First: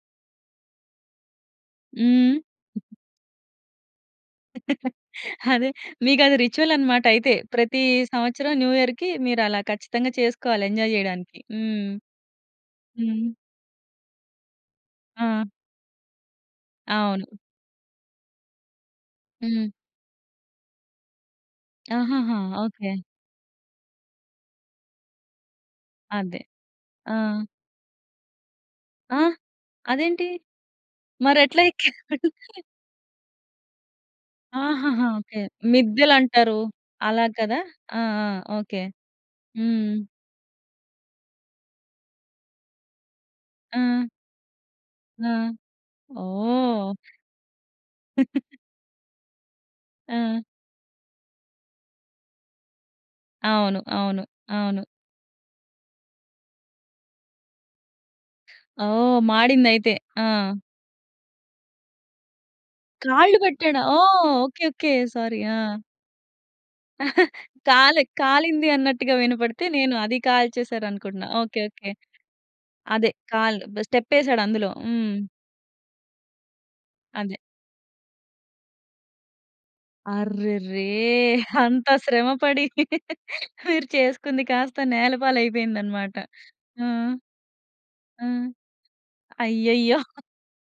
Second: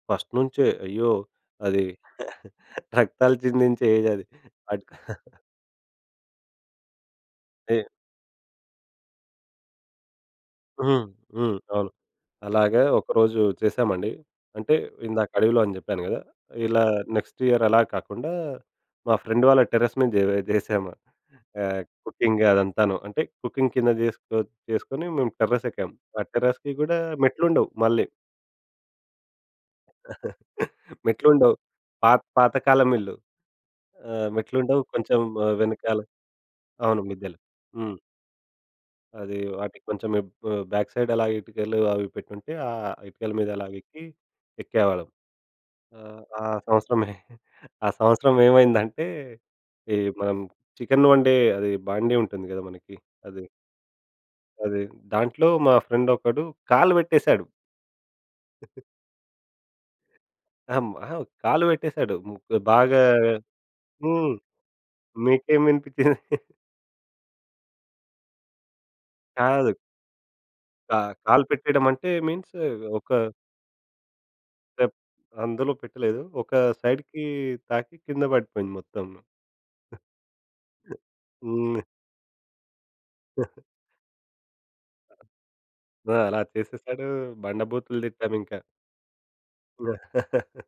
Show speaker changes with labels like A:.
A: First నుంచే. అయ్యో! అది
B: హ్మ్.
A: రక్తాలు చిందించే ఏజ్ అది. అడు
B: అదే మీకది రిచువల్ అన్నమాట అయితే. ప్రతీ
A: అయ్యో!
B: సంవత్సరం న్యూఇయర్‌కి మీరలా ఖచ్చితంగా చేసుకోవాలి ఎంజాయ్
A: హ్మ్.
B: చేయడానికి.
A: హ్మ్.
B: హ్మ్.
A: అవును. అలాగా
B: హ్మ్.
A: ఒకరోజు చేశామండి. అంటే ఇందాక
B: ఆ!
A: అడవిలో అని చెప్పాను కదా! ఇలా
B: అవును.
A: నెక్స్ట్ ఇయర్ అలా కాకుండా మా ఫ్రెండ్ వాళ్ళ
B: హ్మ్.
A: టెర్రస్ మీద జే జేశాము. ఆహ్,
B: ఆహాహా!
A: Cooking
B: okay.
A: అదంతాను. అంటే కుకింగ్ కింద చేసుకో చేసుకొని మేము టెర్రస్ ఎక్కాం. ఆ
B: అదే.
A: టెర్రస్‌కి కూడా
B: ఆ!
A: మెట్లుండవు. మళ్ళీ.
B: ఆ? అదేంటి. మరి
A: మెట్లుండవు.
B: ఎట్లా ఎక్కారు.
A: పా పాత కాలం ఇల్లు. ఆహ్, మెట్లుండవు
B: ఆహహా!
A: కొంచెం
B: ఓకే.
A: ఆ వెనకాల
B: మిద్దెలంటారు
A: అవును.
B: అలా
A: మిద్దెలు.
B: కదా!
A: హ్మ్.
B: ఆ! ఆ! ఓకే.
A: అది
B: హ్మ్.
A: వాటికి
B: హ్మ్.
A: కొంచెం ఇబ్ బ బ్యాక్ సైడ్ అలా ఇటుకలు అవి పెట్టుంటే, ఆహ్, ఇటుకల మీద అలాగా ఎక్కి
B: ఆ!
A: ఎక్కేవాళ్ళం.
B: ఆ!
A: ఆహ్, ఆ
B: ఓహ్!
A: సంవత్సరమే ఆ సంవత్సరం ఏమైందంటే ఈ మనం
B: ఆ!
A: చికెన్ వండే అది బాండీ ఉంటుంది కదా మనకి అది.
B: అవును. అవును. అవును.
A: అది దాంట్లో మా ఫ్రెండ్ ఒకడు కాళ్ళు పెట్టేశాడు.
B: ఓహ్! మాడిందయితే. ఆ!
A: ఆహ్, హ్మ్. అహా! కాళ్ళు పెట్టేశాడు. ముగ్గు బాగా
B: కాళ్ళు పెట్టాడా? ఓహ్!
A: హ్మ్.
B: ఓకే. ఓకే. సారీ. ఆ!
A: మీకేమి వినిపించింది.
B: కాలే కాలింది అన్నట్టుగా వినపడితే
A: కాదు.
B: నేను అది
A: కా
B: కాల్చేసారనుకుంటున్నా.
A: కాలు
B: ఓకే.
A: పెట్టేయడం
B: ఓకే.
A: అంటే మీన్స్ ఒక
B: అదే. కాలు బె ఒక స్టెప్ వేశాడు అందులో.
A: స్టెప్.
B: హ్మ్.
A: అందులో పెట్టలేదు. ఒక సైడ్‌కి
B: అదే.
A: తాకి కింద పడిపోయింది మొత్తం.
B: అర్రెరే!
A: హ్మ్.
B: అంత శ్రమ పడి మీరు చేసుకుంది కాస్త నేలపాలయిపోయిందన్నమాట.
A: ఆ! అలా
B: ఆ!
A: చేసేశాడు. బండ బూతులు
B: ఆ!
A: తిట్టామింకా.
B: అయ్యయ్యో!
A: హ్మ్.